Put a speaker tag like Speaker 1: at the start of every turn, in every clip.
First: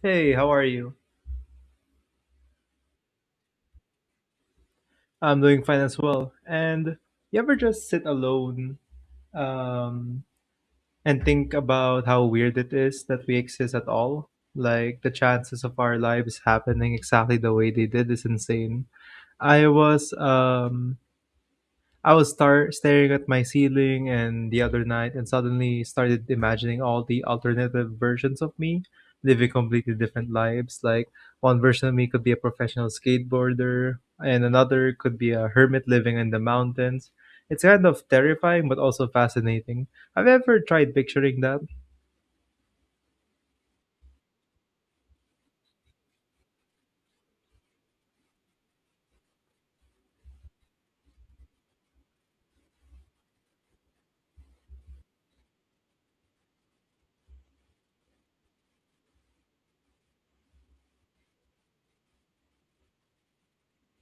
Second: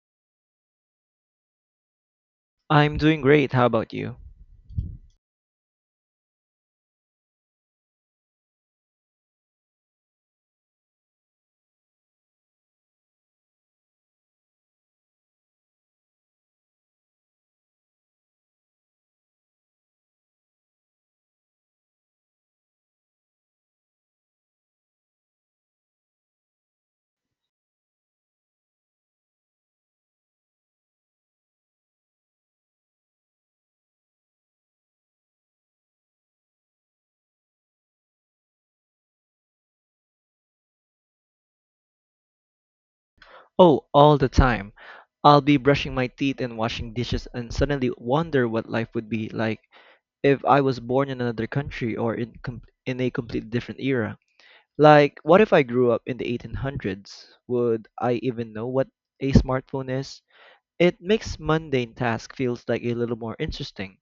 Speaker 1: Hey, how are you?
Speaker 2: I'm doing great. How about you?
Speaker 1: I'm doing fine as well. And you ever just sit alone um, and think about how weird it is that we exist at all? Like the chances of our lives happening exactly the way they did is insane. I was staring at my ceiling and the other night and suddenly started imagining all the alternative versions of me living completely different lives. Like one version of me could be a professional skateboarder and another could be a hermit living in the mountains. It's kind of terrifying but also fascinating. Have you ever tried picturing that?
Speaker 2: Oh, all the time. I'll be brushing my teeth and washing dishes and suddenly wonder what life would be like if I was born in another country or in a completely different era. Like, what if I grew up in the 1800s? Would I even know what a smartphone is? It makes mundane tasks feels like a little more interesting.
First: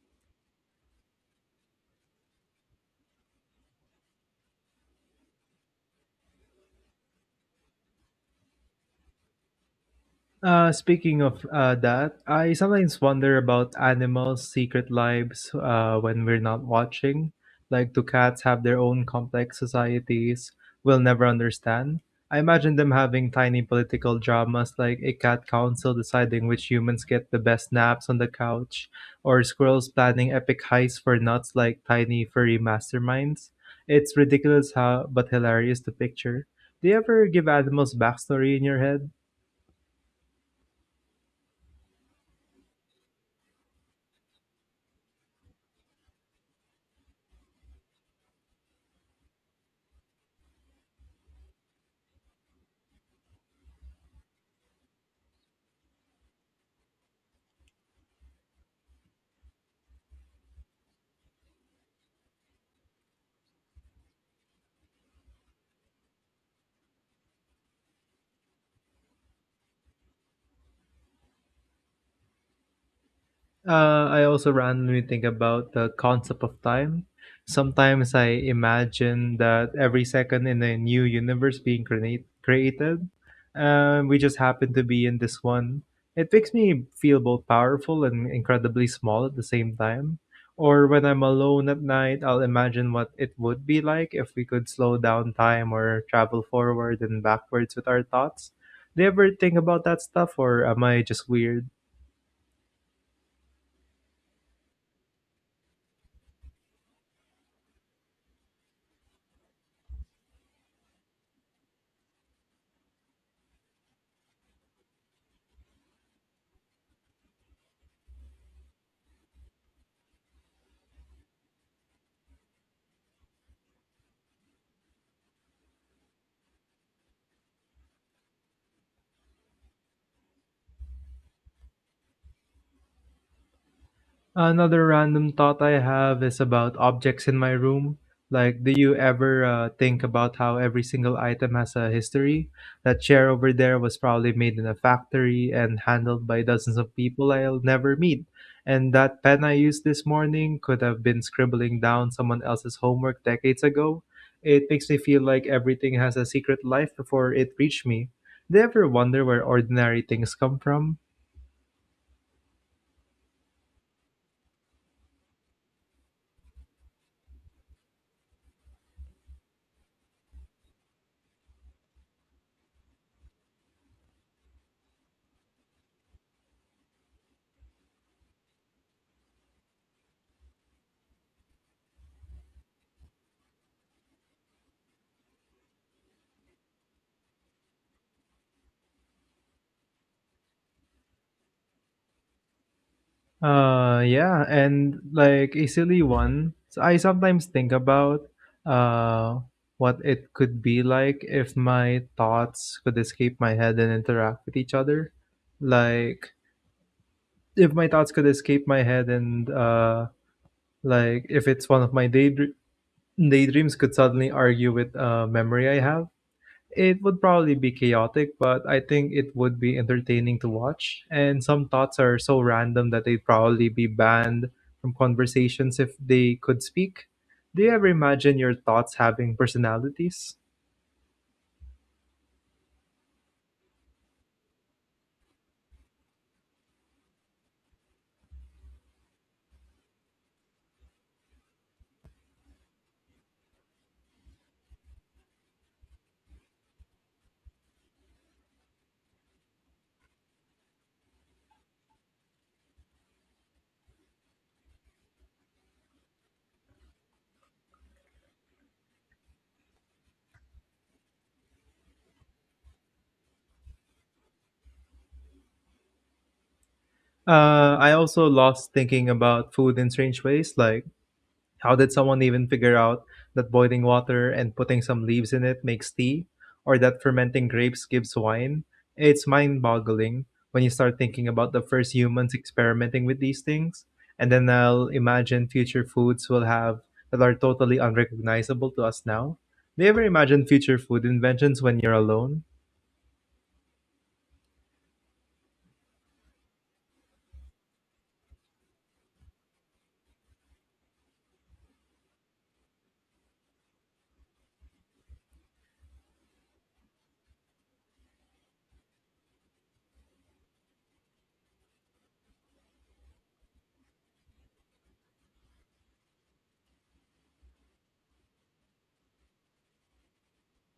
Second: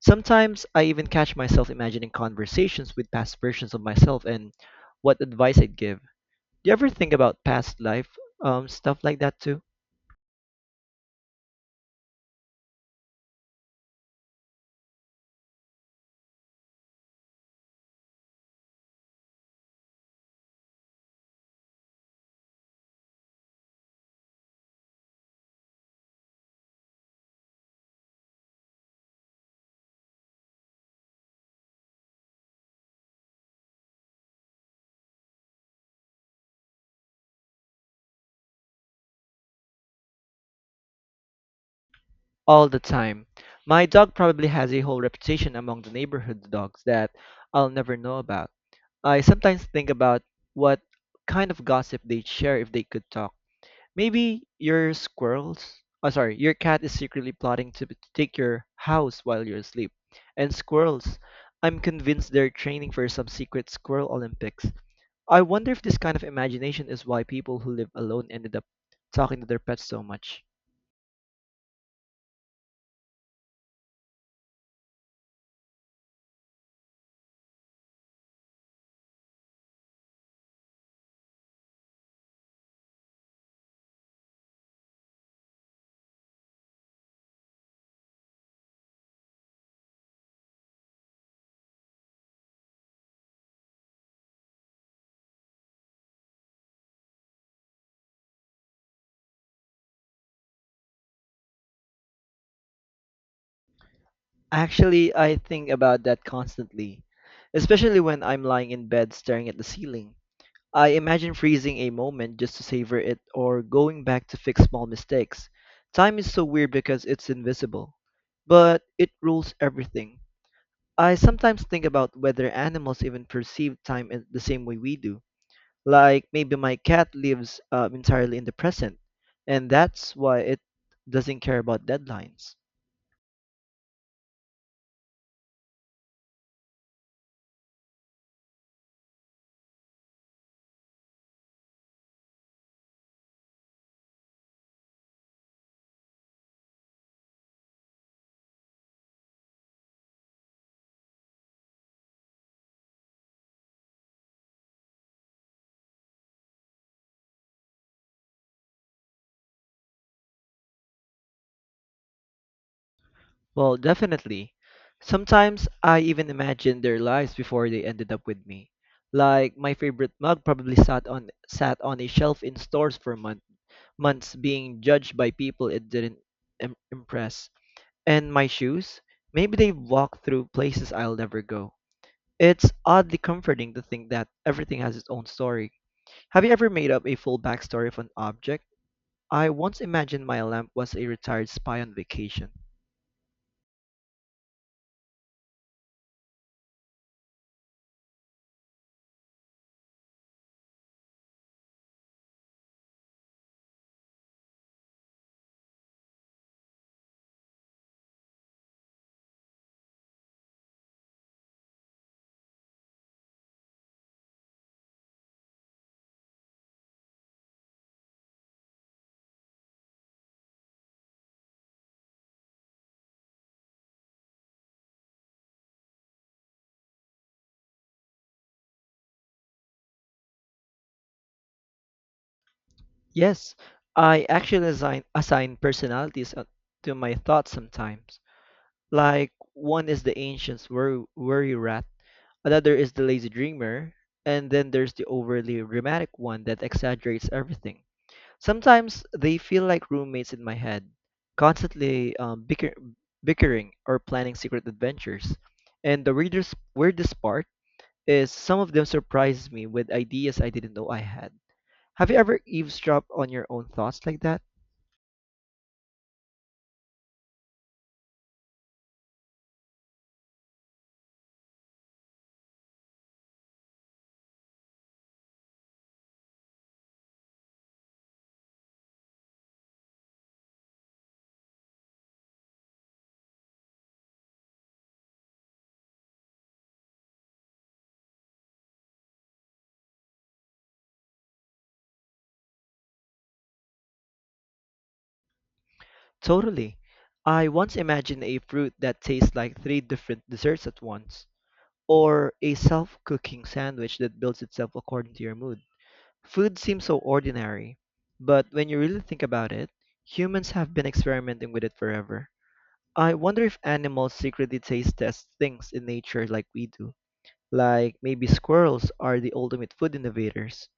Speaker 2: Sometimes I even catch myself imagining conversations with past versions of myself and what advice I'd give. Do you ever think about past life, stuff like that too?
Speaker 1: Speaking of that, I sometimes wonder about animals' secret lives when we're not watching. Like, do cats have their own complex societies we'll never understand? I imagine them having tiny political dramas like a cat council deciding which humans get the best naps on the couch, or squirrels planning epic heists for nuts like tiny furry masterminds. It's ridiculous how, but hilarious to picture. Do you ever give animals backstory in your head?
Speaker 2: All the time. My dog probably has a whole reputation among the neighborhood dogs that I'll never know about. I sometimes think about what kind of gossip they'd share if they could talk. Maybe your squirrels, oh sorry, your cat is secretly plotting to take your house while you're asleep. And squirrels, I'm convinced they're training for some secret squirrel Olympics. I wonder if this kind of imagination is why people who live alone ended up talking to their pets so much.
Speaker 1: I also randomly think about the concept of time. Sometimes I imagine that every second in a new universe being created, we just happen to be in this one. It makes me feel both powerful and incredibly small at the same time. Or when I'm alone at night, I'll imagine what it would be like if we could slow down time or travel forward and backwards with our thoughts. Do you ever think about that stuff, or am I just weird?
Speaker 2: Actually, I think about that constantly, especially when I'm lying in bed staring at the ceiling. I imagine freezing a moment just to savor it or going back to fix small mistakes. Time is so weird because it's invisible, but it rules everything. I sometimes think about whether animals even perceive time in the same way we do. Like maybe my cat lives entirely in the present, and that's why it doesn't care about deadlines.
Speaker 1: Another random thought I have is about objects in my room. Like, do you ever think about how every single item has a history? That chair over there was probably made in a factory and handled by dozens of people I'll never meet. And that pen I used this morning could have been scribbling down someone else's homework decades ago. It makes me feel like everything has a secret life before it reached me. Do you ever wonder where ordinary things come from?
Speaker 2: Well, definitely. Sometimes I even imagine their lives before they ended up with me. Like my favorite mug probably sat on a shelf in stores for months, being judged by people it didn't impress. And my shoes? Maybe they've walked through places I'll never go. It's oddly comforting to think that everything has its own story. Have you ever made up a full backstory of an object? I once imagined my lamp was a retired spy on vacation.
Speaker 1: Yeah, and like a silly one, so I sometimes think about uh what it could be like if my thoughts could escape my head and interact with each other. Like if my thoughts could escape my head and like if it's one of my daydreams could suddenly argue with a memory I have. It would probably be chaotic, but I think it would be entertaining to watch. And some thoughts are so random that they'd probably be banned from conversations if they could speak. Do you ever imagine your thoughts having personalities?
Speaker 2: Yes, I actually assign personalities to my thoughts sometimes. Like one is the ancient's worry rat, another is the lazy dreamer, and then there's the overly dramatic one that exaggerates everything. Sometimes they feel like roommates in my head, constantly bickering or planning secret adventures. And the weirdest part is some of them surprise me with ideas I didn't know I had. Have you ever eavesdropped on your own thoughts like that?
Speaker 1: I also lost thinking about food in strange ways, like how did someone even figure out that boiling water and putting some leaves in it makes tea, or that fermenting grapes gives wine? It's mind boggling when you start thinking about the first humans experimenting with these things. And then I'll imagine future foods we'll have that are totally unrecognizable to us now. Do you ever imagine future food inventions when you're alone?
Speaker 2: Totally. I once imagined a fruit that tastes like three different desserts at once, or a self cooking sandwich that builds itself according to your mood. Food seems so ordinary, but when you really think about it, humans have been experimenting with it forever. I wonder if animals secretly taste test things in nature like we do. Like maybe squirrels are the ultimate food innovators.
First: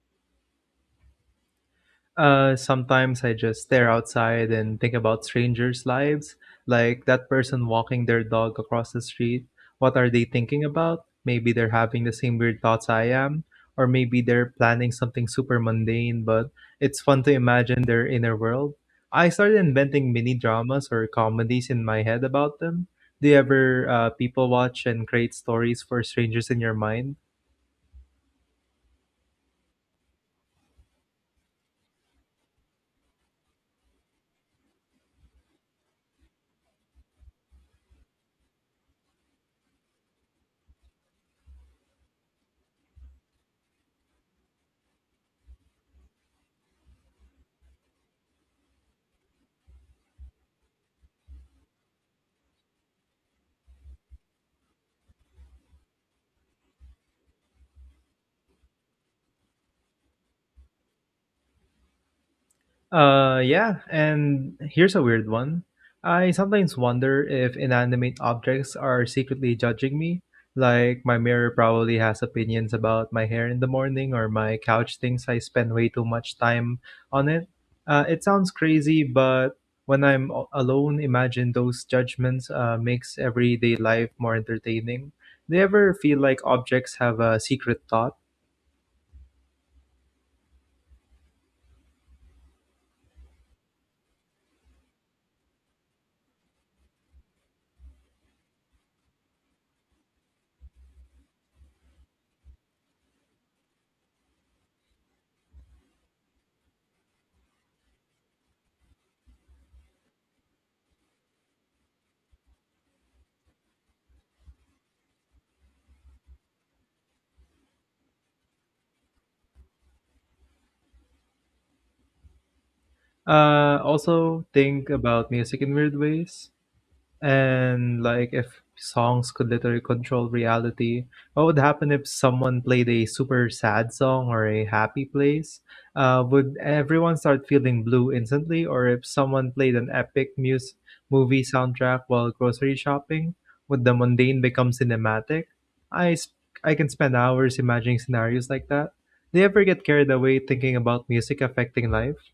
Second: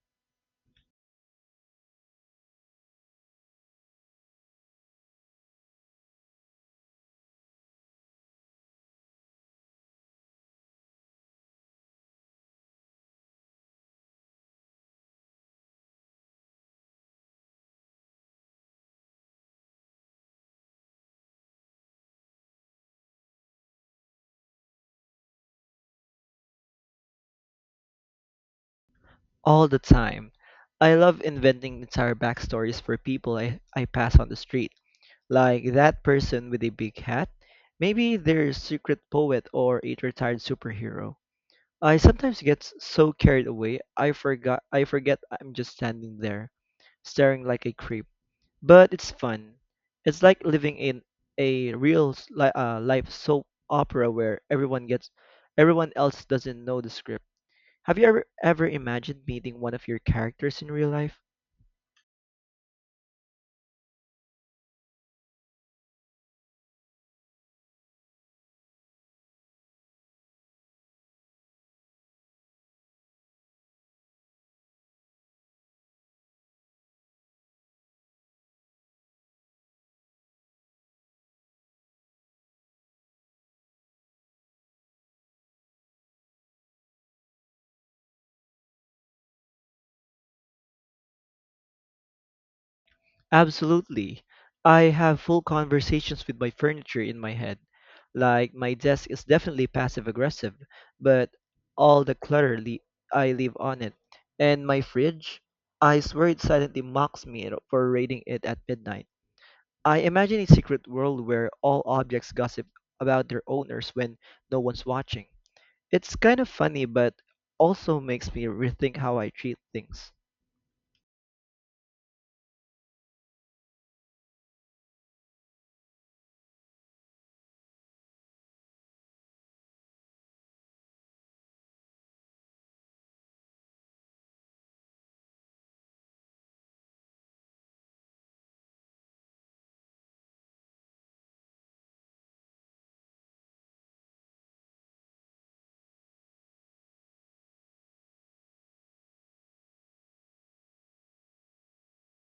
Speaker 1: Sometimes I just stare outside and think about strangers' lives, like that person walking their dog across the street. What are they thinking about? Maybe they're having the same weird thoughts I am, or maybe they're planning something super mundane, but it's fun to imagine their inner world. I started inventing mini dramas or comedies in my head about them. Do you ever people watch and create stories for strangers in your mind?
Speaker 2: All the time. I love inventing entire backstories for people I pass on the street. Like that person with a big hat? Maybe they're a secret poet or a retired superhero. I sometimes get so carried away I forget I'm just standing there, staring like a creep. But it's fun. It's like living in a real life soap opera where everyone else doesn't know the script. Have you ever imagined meeting one of your characters in real life?
Speaker 1: Yeah, and here's a weird one. I sometimes wonder if inanimate objects are secretly judging me. Like, my mirror probably has opinions about my hair in the morning, or my couch thinks I spend way too much time on it. It sounds crazy, but when alone, imagine those judgments makes everyday life more entertaining. Do you ever feel like objects have a secret thought?
Speaker 2: Absolutely. I have full conversations with my furniture in my head. Like my desk is definitely passive aggressive, but all the clutter I leave on it. And my fridge, I swear it silently mocks me for raiding it at midnight. I imagine a secret world where all objects gossip about their owners when no one's watching. It's kind of funny, but also makes me rethink how I treat things.
Speaker 1: Also, think about music in weird ways. And like if songs could literally control reality, what would happen if someone played a super sad song or a happy place? Would everyone start feeling blue instantly? Or if someone played an epic mus movie soundtrack while grocery shopping, would the mundane become cinematic? I sp- I can spend hours imagining scenarios like that. Do you ever get carried away thinking about music affecting life?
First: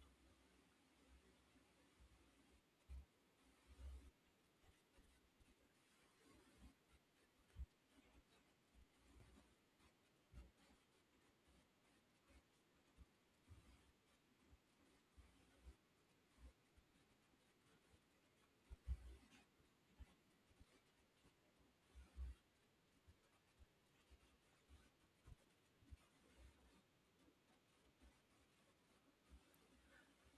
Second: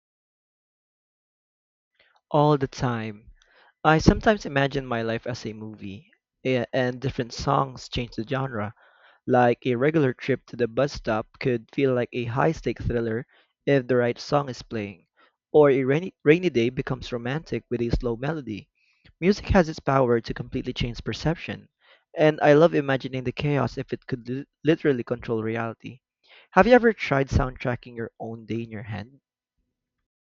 Speaker 2: All the time. I sometimes imagine my life as a movie, and different songs change the genre. Like a regular trip to the bus stop could feel like a high-stakes thriller if the right song is playing, or a rainy, rainy day becomes romantic with a slow melody. Music has its power to completely change perception, and I love imagining the chaos if it could literally control reality. Have you ever tried soundtracking your own day in your head?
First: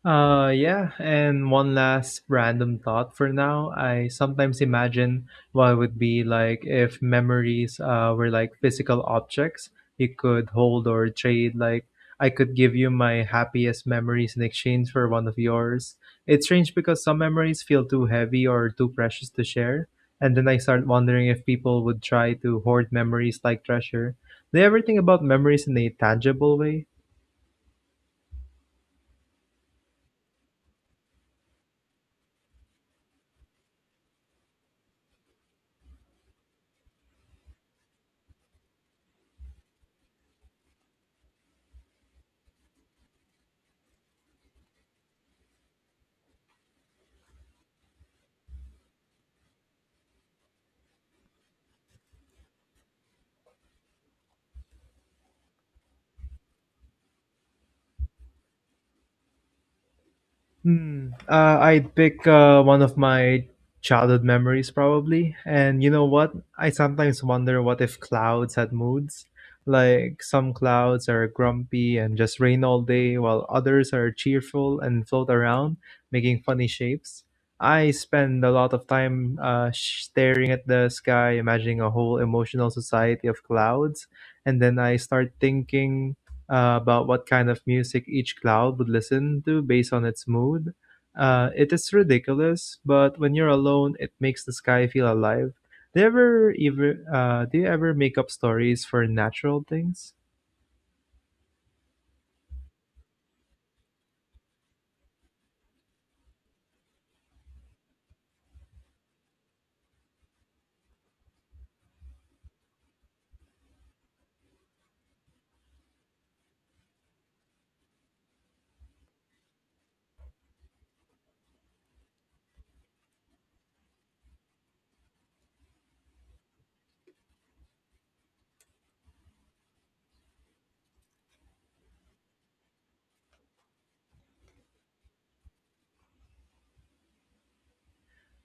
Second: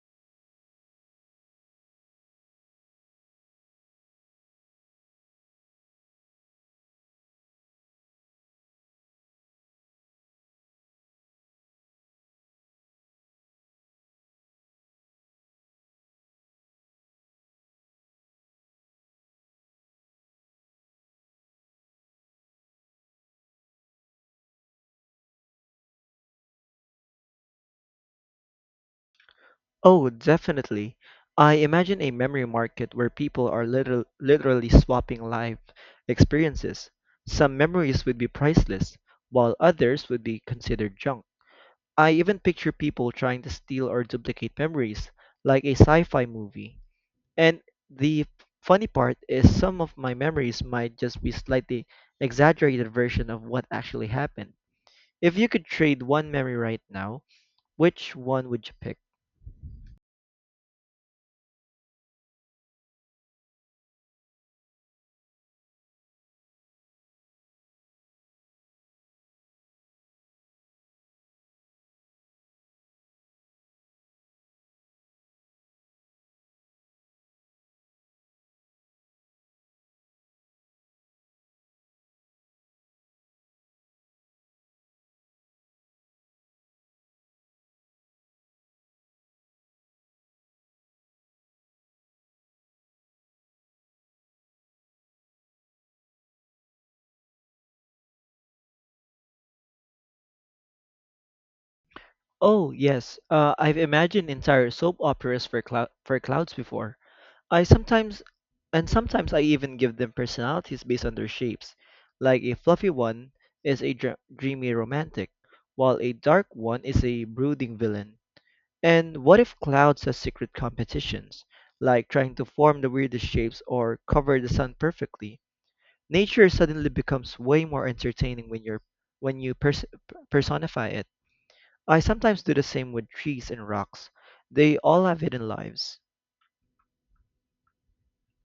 Speaker 1: Yeah, and one last random thought for now. I sometimes imagine what it would be like if memories were like physical objects you could hold or trade. Like, I could give you my happiest memories in exchange for one of yours. It's strange because some memories feel too heavy or too precious to share. And then I start wondering if people would try to hoard memories like treasure. Do you ever think about memories in a tangible way?
Speaker 2: Oh, definitely. I imagine a memory market where people are literally swapping life experiences. Some memories would be priceless, while others would be considered junk. I even picture people trying to steal or duplicate memories, like a sci fi movie. And the funny part is, some of my memories might just be slightly exaggerated version of what actually happened. If you could trade one memory right now, which one would you pick?
Speaker 1: Hmm. I'd pick one of my childhood memories, probably. And you know what? I sometimes wonder what if clouds had moods? Like some clouds are grumpy and just rain all day, while others are cheerful and float around, making funny shapes. I spend a lot of time staring at the sky, imagining a whole emotional society of clouds, and then I start thinking about what kind of music each cloud would listen to based on its mood. It is ridiculous, but when you're alone, it makes the sky feel alive. Do you ever make up stories for natural things?
Speaker 2: Oh, yes. I've imagined entire soap operas for clouds before. I sometimes, and sometimes I even give them personalities based on their shapes. Like a fluffy one is a dr dreamy romantic, while a dark one is a brooding villain. And what if clouds have secret competitions, like trying to form the weirdest shapes or cover the sun perfectly? Nature suddenly becomes way more entertaining when you're when you pers personify it. I sometimes do the same with trees and rocks. They all have hidden lives.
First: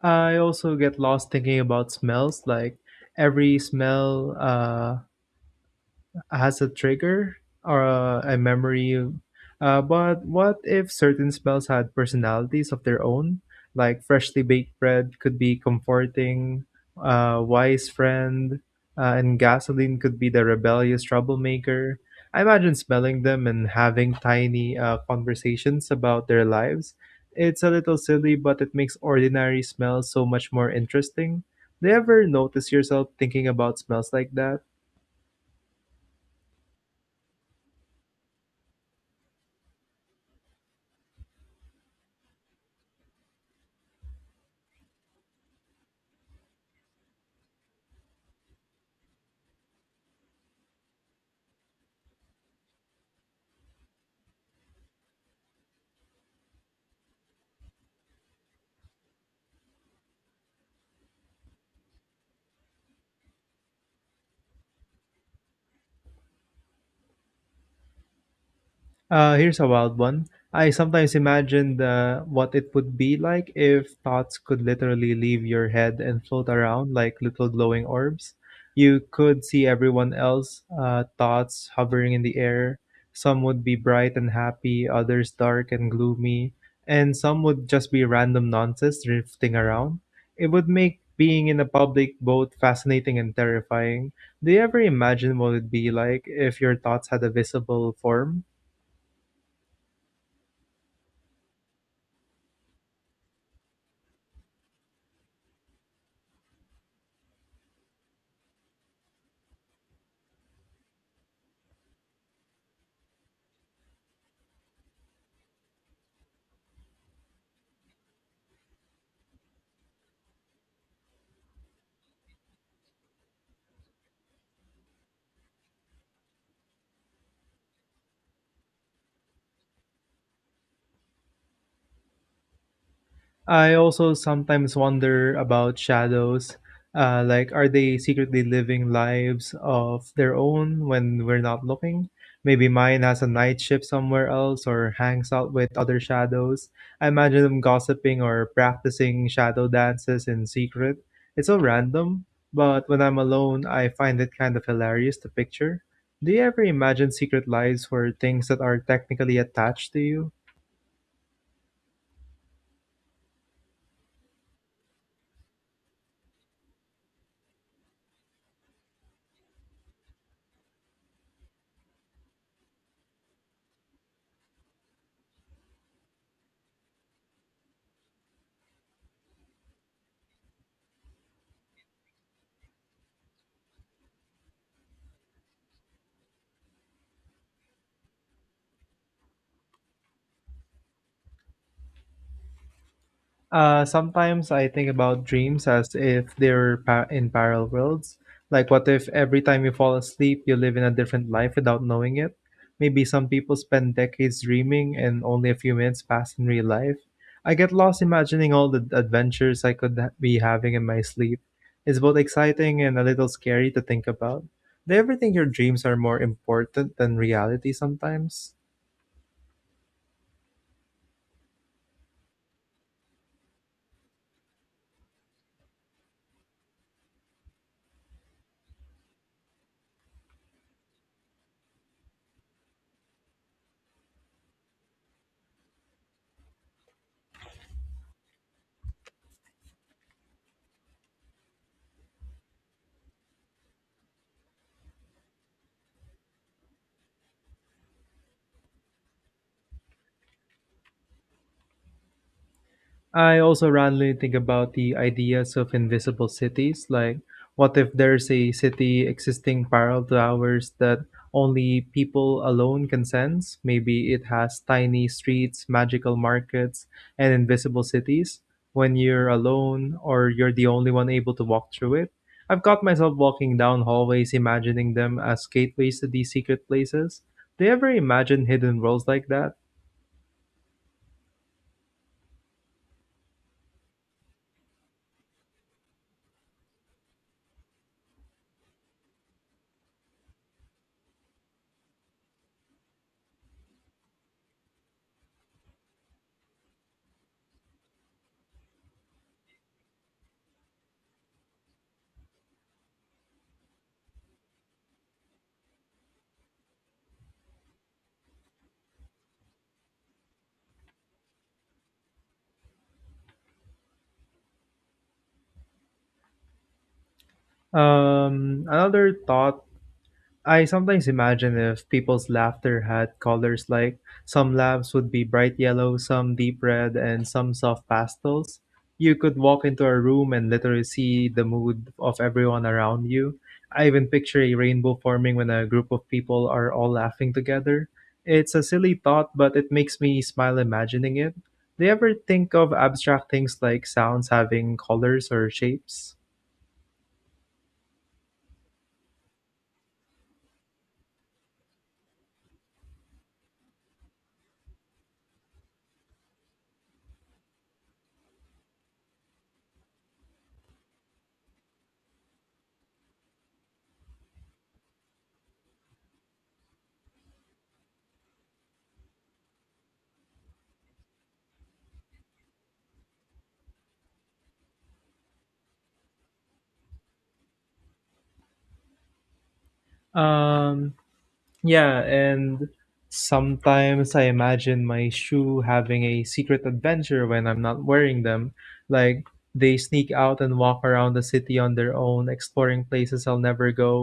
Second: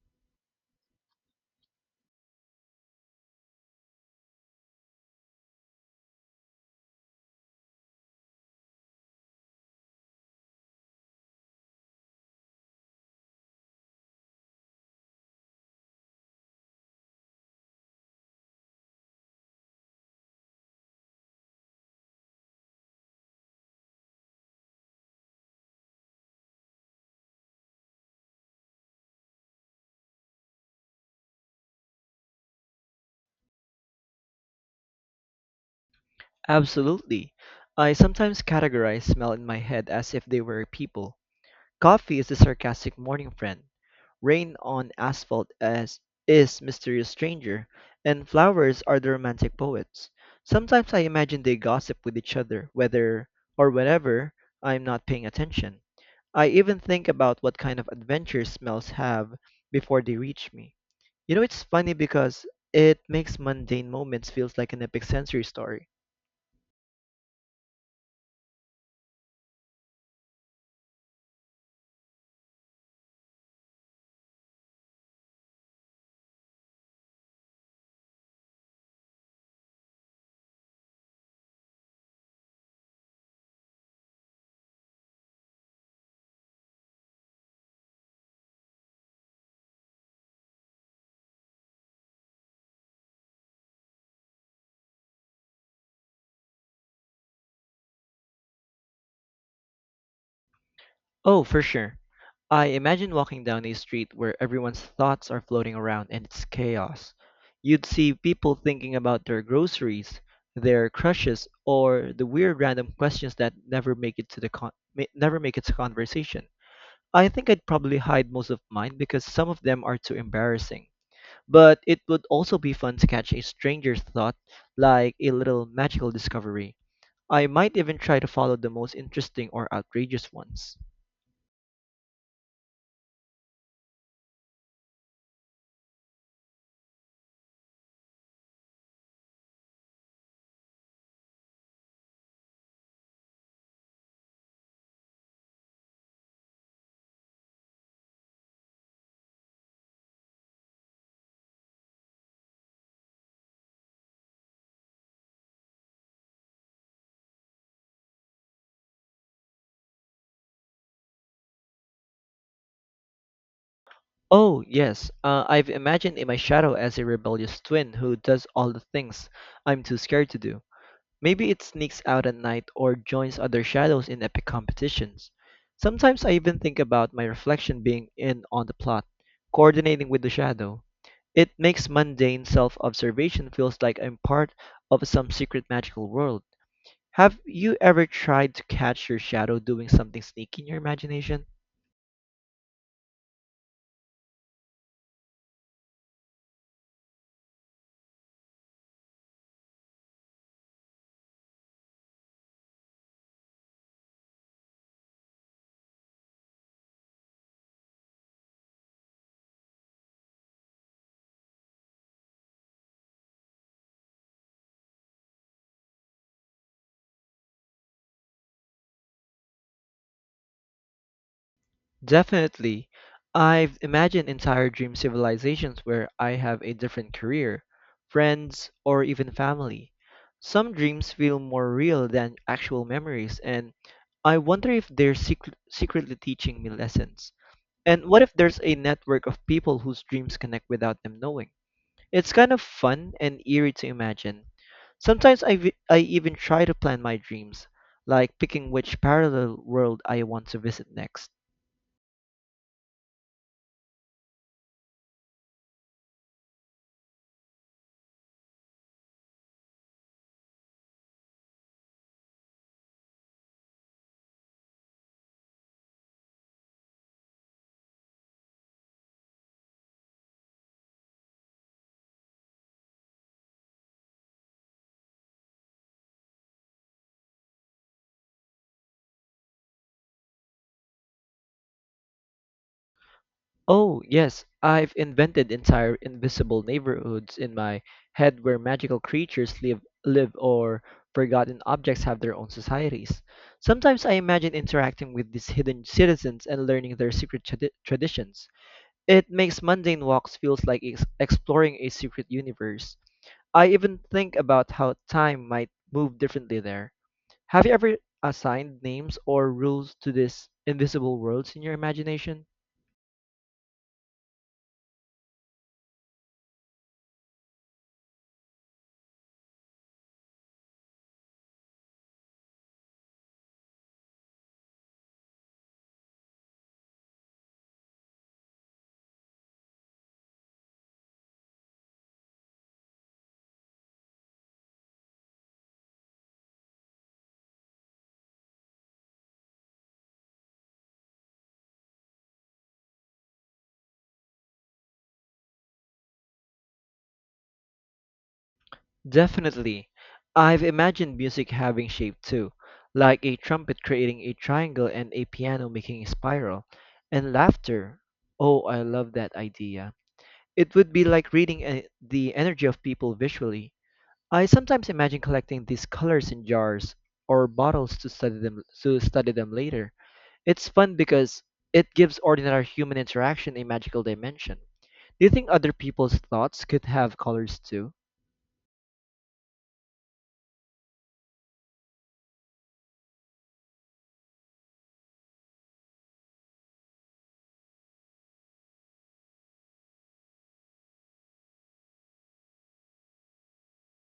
Speaker 1: I also get lost thinking about smells, like every smell. Has a trigger or a memory. But what if certain smells had personalities of their own? Like freshly baked bread could be comforting, wise friend, and gasoline could be the rebellious troublemaker. I imagine smelling them and having tiny conversations about their lives. It's a little silly, but it makes ordinary smells so much more interesting. Do you ever notice yourself thinking about smells like that?
Speaker 2: Absolutely. I sometimes categorize smell in my head as if they were people. Coffee is the sarcastic morning friend. Rain on asphalt as is mysterious stranger, and flowers are the romantic poets. Sometimes I imagine they gossip with each other, whether or whenever I'm not paying attention. I even think about what kind of adventure smells have before they reach me. You know, it's funny because it makes mundane moments feels like an epic sensory story.
Speaker 1: Here's a wild one. I sometimes imagine what it would be like if thoughts could literally leave your head and float around like little glowing orbs. You could see everyone else' thoughts hovering in the air. Some would be bright and happy, others dark and gloomy, and some would just be random nonsense drifting around. It would make being in a public both fascinating and terrifying. Do you ever imagine what it'd be like if your thoughts had a visible form?
Speaker 2: Oh, for sure. I imagine walking down a street where everyone's thoughts are floating around and it's chaos. You'd see people thinking about their groceries, their crushes, or the weird random questions that never make it to the con- ma- never make it to conversation. I think I'd probably hide most of mine because some of them are too embarrassing. But it would also be fun to catch a stranger's thought, like a little magical discovery. I might even try to follow the most interesting or outrageous ones.
Speaker 1: I also sometimes wonder about shadows. Like, are they secretly living lives of their own when we're not looking? Maybe mine has a night shift somewhere else or hangs out with other shadows. I imagine them gossiping or practicing shadow dances in secret. It's so random, but when I'm alone, I find it kind of hilarious to picture. Do you ever imagine secret lives for things that are technically attached to you?
Speaker 2: Oh, yes, I've imagined in my shadow as a rebellious twin who does all the things I'm too scared to do. Maybe it sneaks out at night or joins other shadows in epic competitions. Sometimes I even think about my reflection being in on the plot, coordinating with the shadow. It makes mundane self-observation feels like I'm part of some secret magical world. Have you ever tried to catch your shadow doing something sneaky in your imagination?
Speaker 1: Sometimes I think about dreams as if in parallel worlds. Like, what if every time you fall asleep, you live in a different life without knowing it? Maybe some people spend decades dreaming and only a few minutes pass in real life. I get lost imagining all the adventures be having in my sleep. It's both exciting and a little scary to think about. Do you ever think your dreams are more important than reality sometimes?
Speaker 2: Definitely. I've imagined entire dream civilizations where I have a different career, friends, or even family. Some dreams feel more real than actual memories, and I wonder if they're secretly teaching me lessons. And what if there's a network of people whose dreams connect without them knowing? It's kind of fun and eerie to imagine. Sometimes I even try to plan my dreams, like picking which parallel world I want to visit next.
Speaker 1: I also randomly think about the ideas of invisible cities. Like, what if there's a city existing parallel to ours that only people alone can sense? Maybe it has tiny streets, magical markets, and invisible cities. When you're alone or you're the only one able to walk through it, I've caught myself walking down hallways imagining them as gateways to these secret places. Do you ever imagine hidden worlds like that?
Speaker 2: Oh, yes, I've invented entire invisible neighborhoods in my head where magical creatures live or forgotten objects have their own societies. Sometimes I imagine interacting with these hidden citizens and learning their secret traditions. It makes mundane walks feels like exploring a secret universe. I even think about how time might move differently there. Have you ever assigned names or rules to these invisible worlds in your imagination?
Speaker 1: Another thought, I sometimes imagine if people's laughter had colors like some laughs would be bright yellow, some deep red, and some soft pastels. You could walk into a room and literally see the mood of everyone around you. I even picture a rainbow forming when a group of people are all laughing together. It's a silly thought, but it makes me smile imagining it. Do you ever think of abstract things like sounds having colors or shapes?
Speaker 2: Definitely. I've imagined music having shape too, like a trumpet creating a triangle and a piano making a spiral. And laughter. Oh, I love that idea. It would be like reading the energy of people visually. I sometimes imagine collecting these colors in jars or bottles to study them later. It's fun because it gives ordinary human interaction a magical dimension. Do you think other people's thoughts could have colors too?
Speaker 1: Um, Yeah, and sometimes I imagine my shoe having a secret adventure when I'm not wearing them. Like they sneak out and walk around the city on their own, exploring places I'll never go.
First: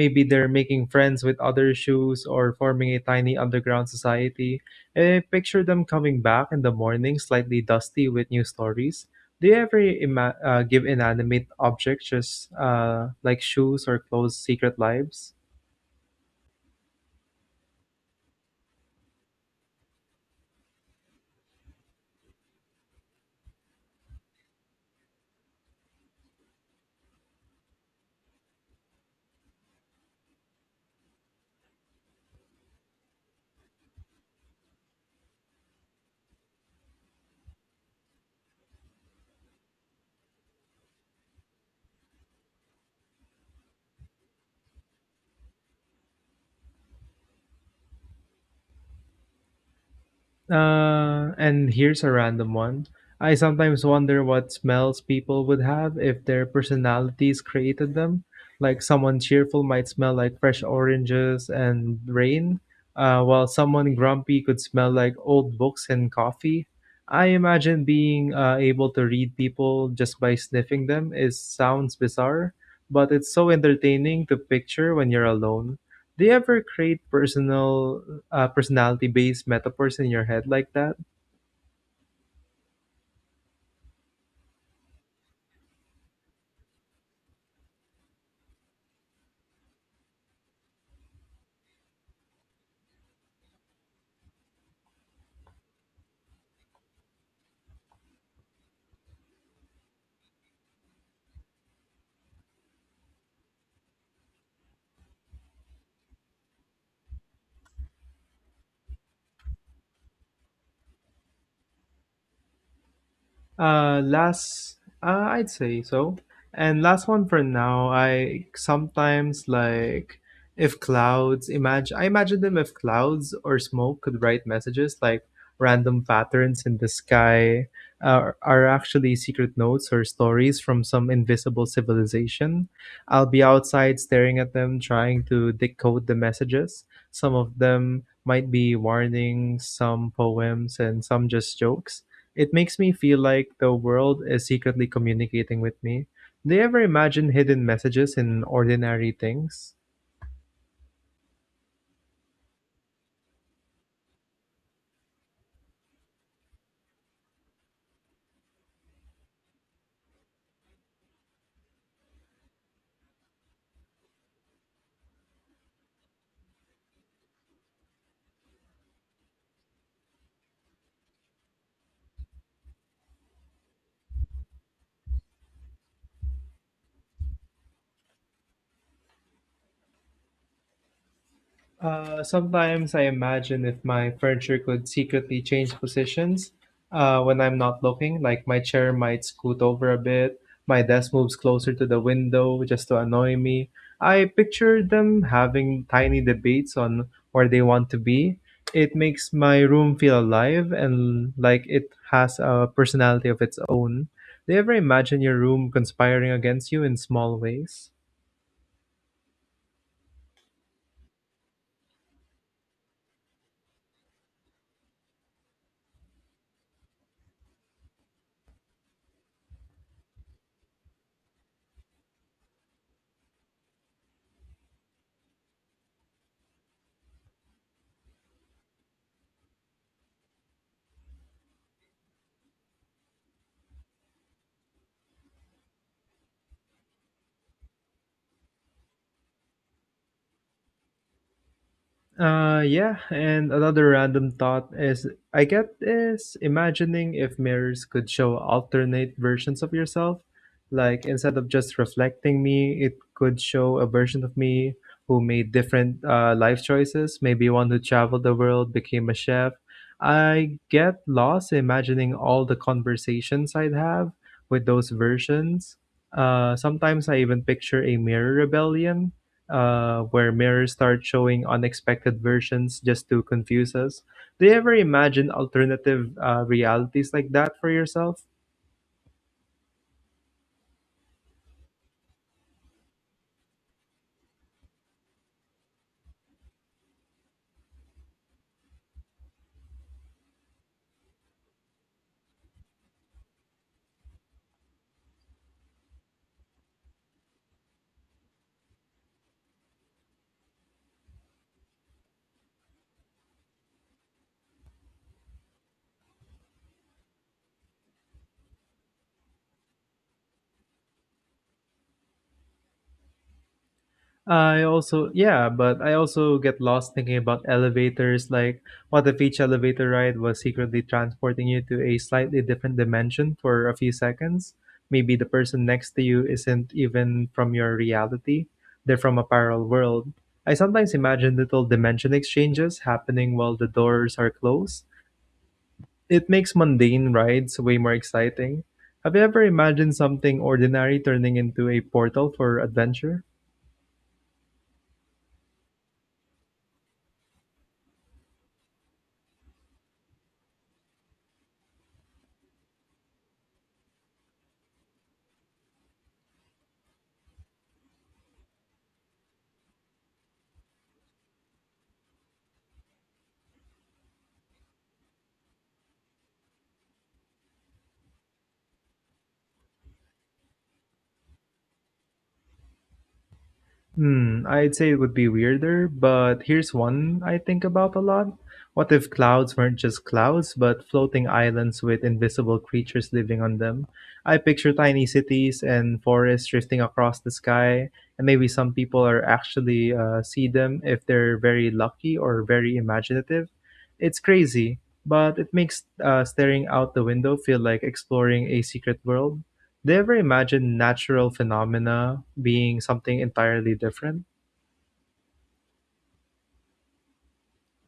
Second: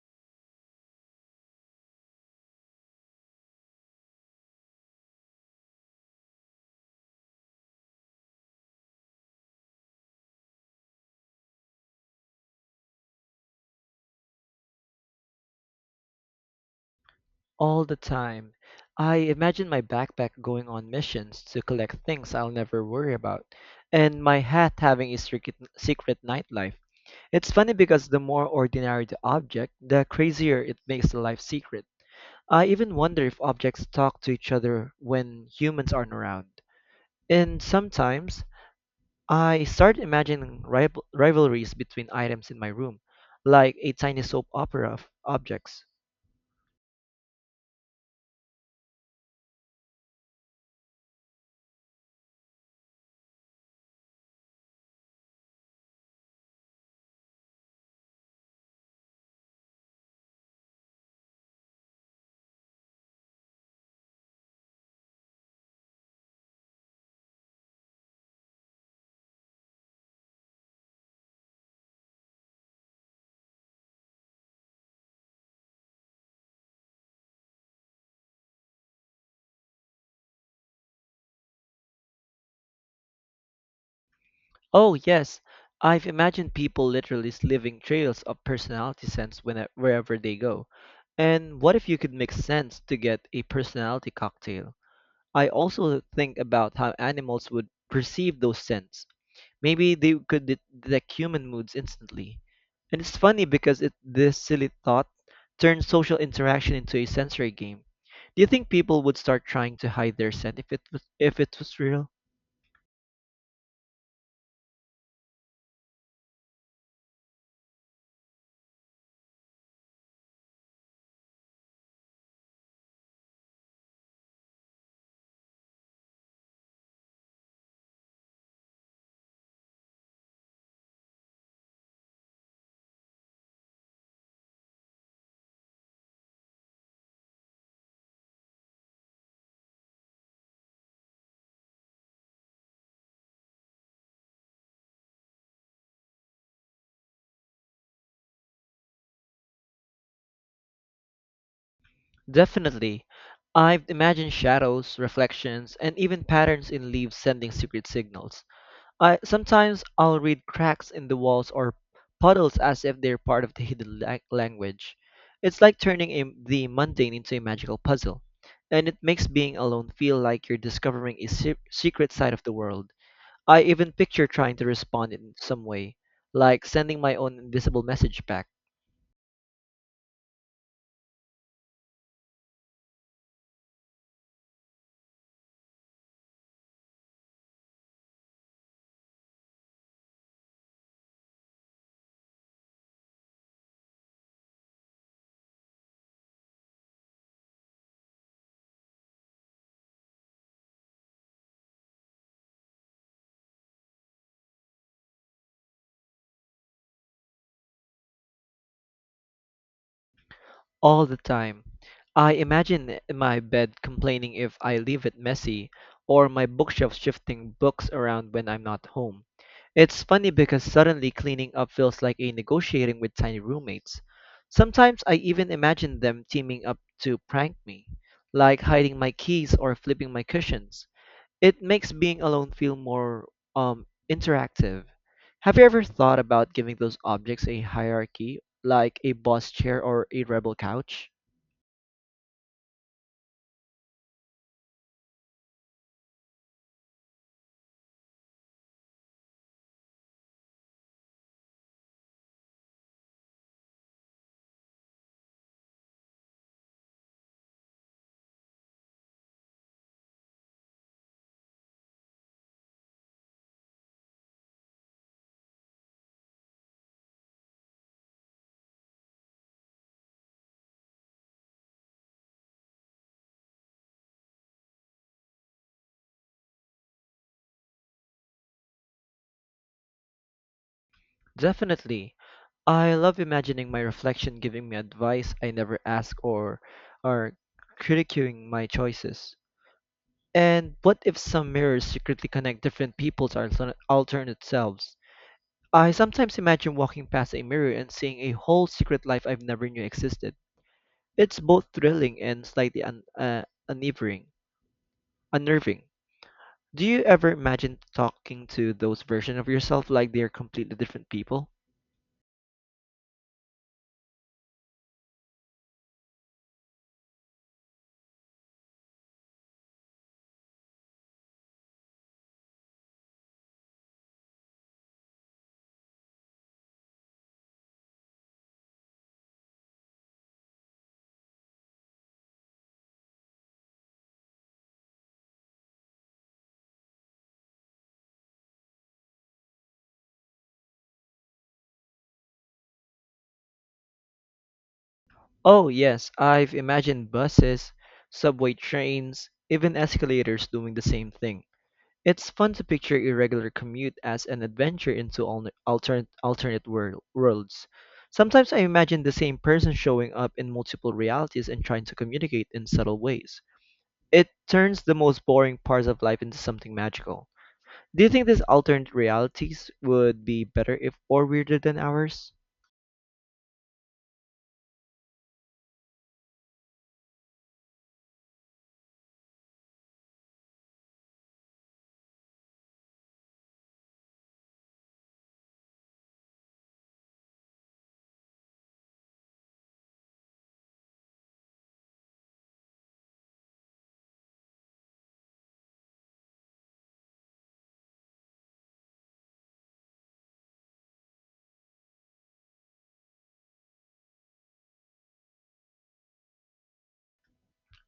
Speaker 1: Maybe they're making friends with other shoes or forming a tiny underground society. And I picture them coming back in the morning, slightly dusty with new stories. Do you ever give inanimate objects, just like shoes or clothes, secret lives?
Speaker 2: All the time. I imagine my backpack going on missions to collect things I'll never worry about, and my hat having a secret nightlife. It's funny because the more ordinary the object, the crazier it makes the life secret. I even wonder if objects talk to each other when humans aren't around. And sometimes I start imagining rivalries between items in my room, like a tiny soap opera of objects.
Speaker 1: And here's a random one. I sometimes wonder what smells people would have if their personalities created them. Like someone cheerful might smell like fresh oranges and rain, while someone grumpy could smell like old books and coffee. I imagine being able to read people just by sniffing them is sounds bizarre, but it's so entertaining to picture when you're alone. Do you ever create personal personality based metaphors in your head like that?
Speaker 2: Oh, yes. I've imagined people literally leaving trails of personality scents wherever they go. And what if you could mix scents to get a personality cocktail? I also think about how animals would perceive those scents. Maybe they could detect human moods instantly. And it's funny because this silly thought turns social interaction into a sensory game. Do you think people would start trying to hide their scent if it was real?
Speaker 1: Uh, last, I'd say so. And last one for now. I sometimes like if clouds imagine. I imagine them if clouds or smoke could write messages like random patterns in the sky are actually secret notes or stories from some invisible civilization. I'll be outside staring at them, trying to decode the messages. Some of them might be warnings, some poems, and some just jokes it makes me feel like the world is secretly communicating with me. Do you ever imagine hidden messages in ordinary things?
Speaker 2: Definitely. I've imagined shadows, reflections, and even patterns in leaves sending secret signals. I sometimes I'll read cracks in the walls or puddles as if they're part of the hidden language. It's like turning the mundane into a magical puzzle, and it makes being alone feel like you're discovering a secret side of the world. I even picture trying to respond in some way, like sending my own invisible message back.
Speaker 1: Sometimes I imagine if my furniture could secretly change positions when I'm not looking, like my chair might scoot over a bit, my desk moves closer to the window just to annoy me. I picture them having tiny debates on where they want to be. It makes my room feel alive and like it has a personality of its own. Do you ever imagine your room conspiring against you in small ways?
Speaker 2: All the time. I imagine my bed complaining if I leave it messy, or my bookshelf shifting books around when I'm not home. It's funny because suddenly cleaning up feels like a negotiating with tiny roommates. Sometimes I even imagine them teaming up to prank me, like hiding my keys or flipping my cushions. It makes being alone feel more interactive. Have you ever thought about giving those objects a hierarchy, like a boss chair or a rebel couch?
Speaker 1: Yeah, and another random thought is I get is imagining if mirrors could show alternate versions of yourself. Like instead of just reflecting me, it could show a version of me who made different life choices. Maybe one who traveled the world, became a chef. I get lost imagining all the conversations I'd have with those versions. Sometimes I even picture a mirror rebellion where mirrors start showing unexpected versions just to confuse us. Do you ever imagine alternative realities like that for yourself?
Speaker 2: Definitely. I love imagining my reflection giving me advice I never ask or critiquing my choices. And what if some mirrors secretly connect different people to our alternate selves? I sometimes imagine walking past a mirror and seeing a whole secret life I've never knew existed. It's both thrilling and slightly un unnerving. Unnerving. Do you ever imagine talking to those versions of yourself like they're completely different people?
Speaker 1: I also, yeah, but I also get lost thinking about elevators. Like, what if each elevator ride was secretly transporting you to a slightly different dimension for a few seconds? Maybe the person next to you isn't even from your reality, they're from a parallel world. I sometimes imagine little dimension exchanges happening while the doors are closed. It makes mundane rides way more exciting. Have you ever imagined something ordinary turning into a portal for adventure?
Speaker 2: Oh, yes, I've imagined buses, subway trains, even escalators doing the same thing. It's fun to picture irregular commute as an adventure into al alternate alternate world worlds. Sometimes I imagine the same person showing up in multiple realities and trying to communicate in subtle ways. It turns the most boring parts of life into something magical. Do you think these alternate realities would be better if or weirder than ours?
Speaker 1: I'd say it would be weirder, but here's one I think about a lot. What if clouds weren't just clouds, but floating islands with invisible creatures living on them? I picture tiny cities and forests drifting across the sky, and maybe some people are actually see them if they're very lucky or very imaginative. It's crazy, but it makes staring out the window feel like exploring a secret world. Do you ever imagine natural phenomena being something entirely different?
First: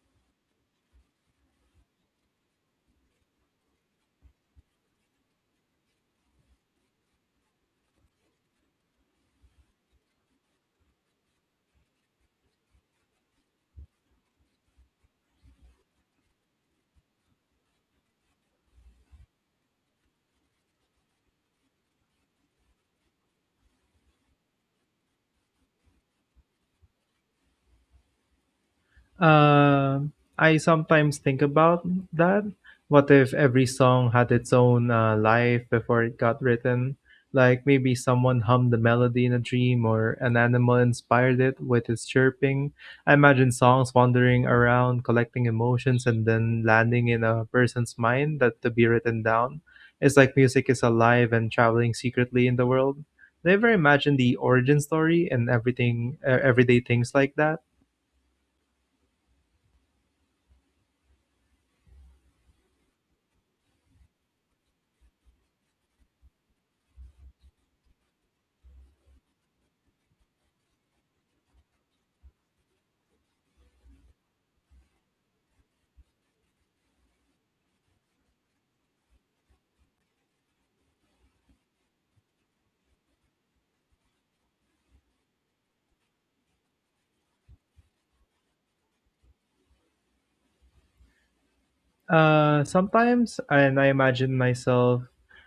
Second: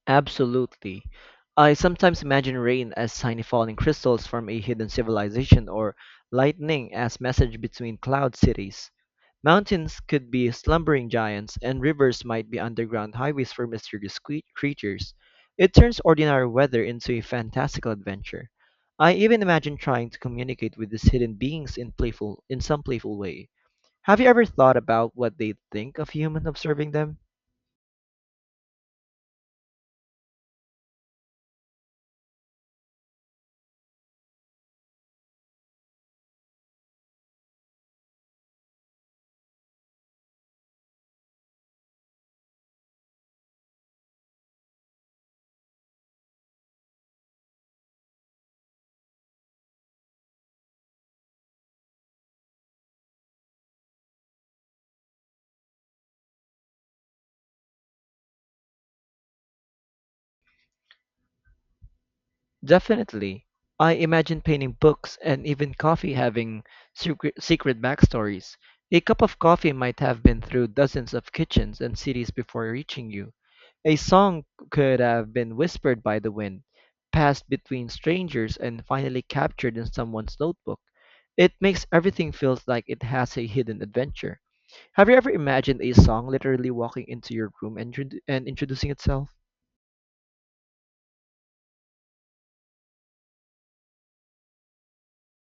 Speaker 2: Absolutely. I sometimes imagine rain as tiny falling crystals from a hidden civilization or lightning as message between cloud cities. Mountains could be slumbering giants, and rivers might be underground highways for mysterious creatures. It turns ordinary weather into a fantastical adventure. I even imagine trying to communicate with these hidden beings in some playful way. Have you ever thought about what they think of human observing them?
Speaker 1: Uh, I sometimes think about that. What if every song had its own life before it got written? Like maybe someone hummed the melody in a dream or an animal inspired it with its chirping. I imagine songs wandering around, collecting emotions, and then landing in a person's mind that to be written down. It's like music is alive and traveling secretly in the world. Do you ever imagine the origin story and everything, everyday things like that?
Speaker 2: Definitely. I imagine painting books and even coffee having secret backstories. A cup of coffee might have been through dozens of kitchens and cities before reaching you. A song could have been whispered by the wind, passed between strangers, and finally captured in someone's notebook. It makes everything feel like it has a hidden adventure. Have you ever imagined a song literally walking into your room and, and introducing itself?
Speaker 1: Sometimes, and I imagine myself,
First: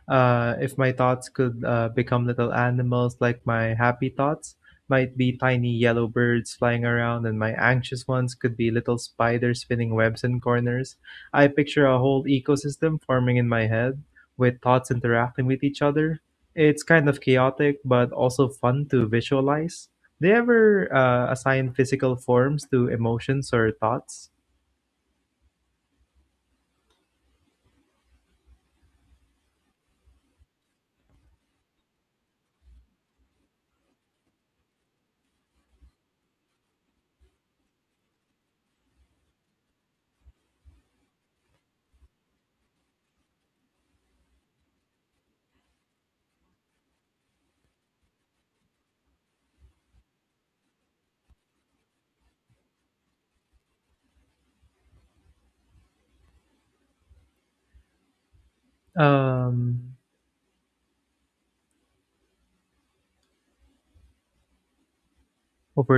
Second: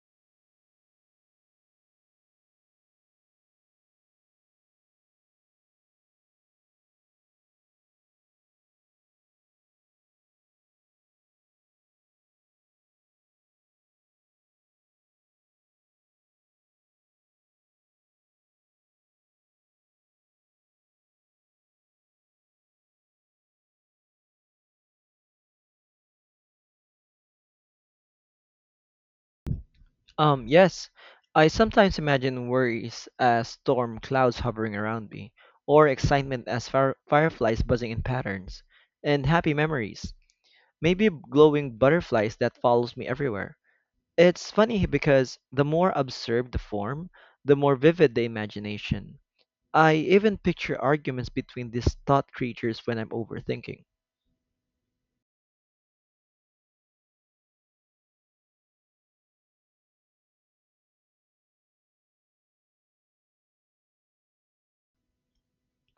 Speaker 1: if my thoughts could become little animals like my happy thoughts might be tiny yellow birds flying around, and my anxious ones could be little spiders spinning webs in corners. I picture a whole ecosystem forming in my head with thoughts interacting with each other. It's kind of chaotic, but also fun to visualize. Do you ever assign physical forms to emotions or thoughts?
Speaker 2: Yes, I sometimes imagine worries as storm clouds hovering around me, or excitement as fireflies buzzing in patterns, and happy memories, maybe glowing butterflies that follows me everywhere. It's funny because the more absurd the form, the more vivid the imagination. I even picture arguments between these thought creatures when I'm overthinking.
Speaker 1: Um,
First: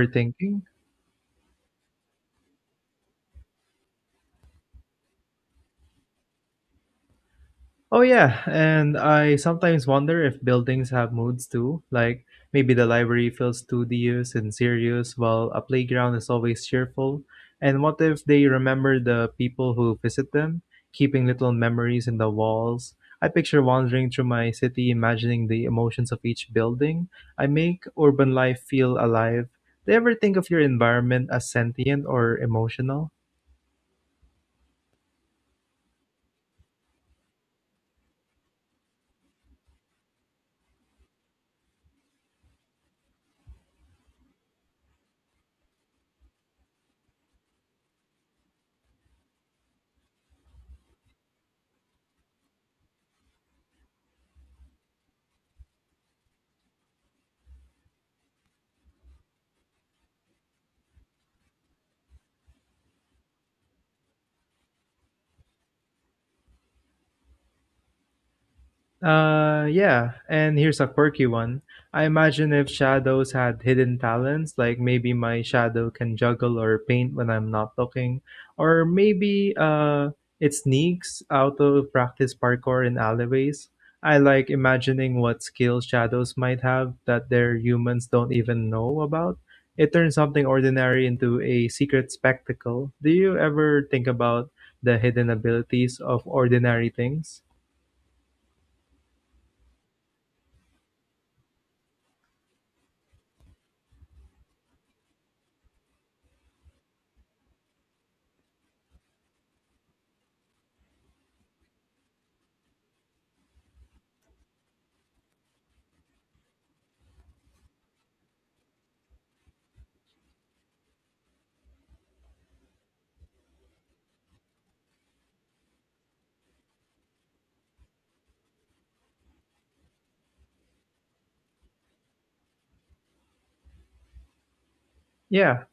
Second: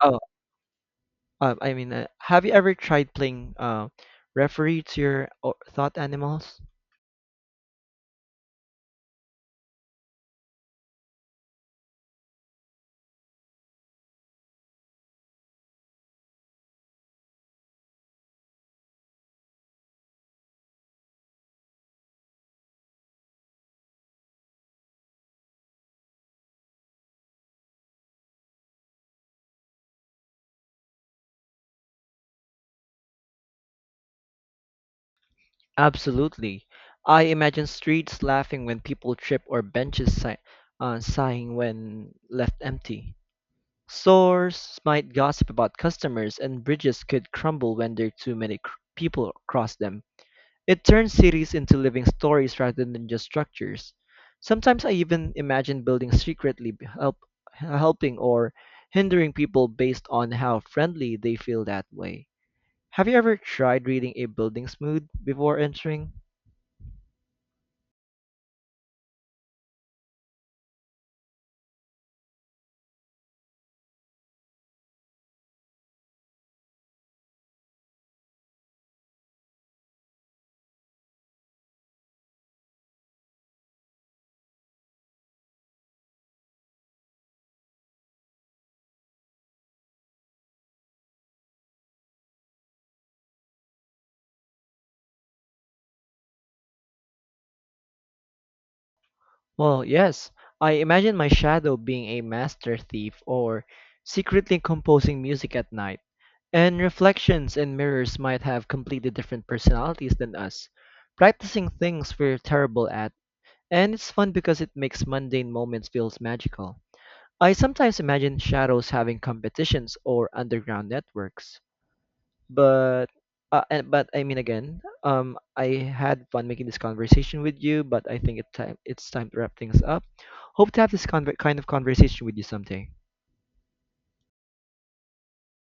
Speaker 2: Oh, I mean, have you ever tried playing referee to your thought animals?
Speaker 1: Oh, yeah. And I sometimes wonder if buildings have moods too. Like maybe the library feels studious and serious, while a playground is always cheerful. And what if they remember the people who visit them, keeping little memories in the walls? I picture wandering through my city, imagining the emotions of each building. I make urban life feel alive. Do you ever think of your environment as sentient or emotional?
Speaker 2: Absolutely. I imagine streets laughing when people trip or benches sighing when left empty. Stores might gossip about customers, and bridges could crumble when there are too many people cross them. It turns cities into living stories rather than just structures. Sometimes I even imagine buildings secretly helping or hindering people based on how friendly they feel that way. Have you ever tried reading a building's mood before entering?
Speaker 1: Yeah, and here's a quirky one. I imagine if shadows had hidden talents, like maybe my shadow can juggle or paint when I'm not looking, or maybe it sneaks out of practice parkour in alleyways. I like imagining what skills shadows might have that their humans don't even know about. It turns something ordinary into a secret spectacle. Do you ever think about the hidden abilities of ordinary things?
Speaker 2: Well, yes, I imagine my shadow being a master thief or secretly composing music at night. And reflections and mirrors might have completely different personalities than us, practicing things we're terrible at, and it's fun because it makes mundane moments feel magical. I sometimes imagine shadows having competitions or underground networks. But but I mean again, I had fun making this conversation with you, but I think it's time to wrap things up. Hope to have this conver kind of conversation with you someday.
Speaker 1: Yeah,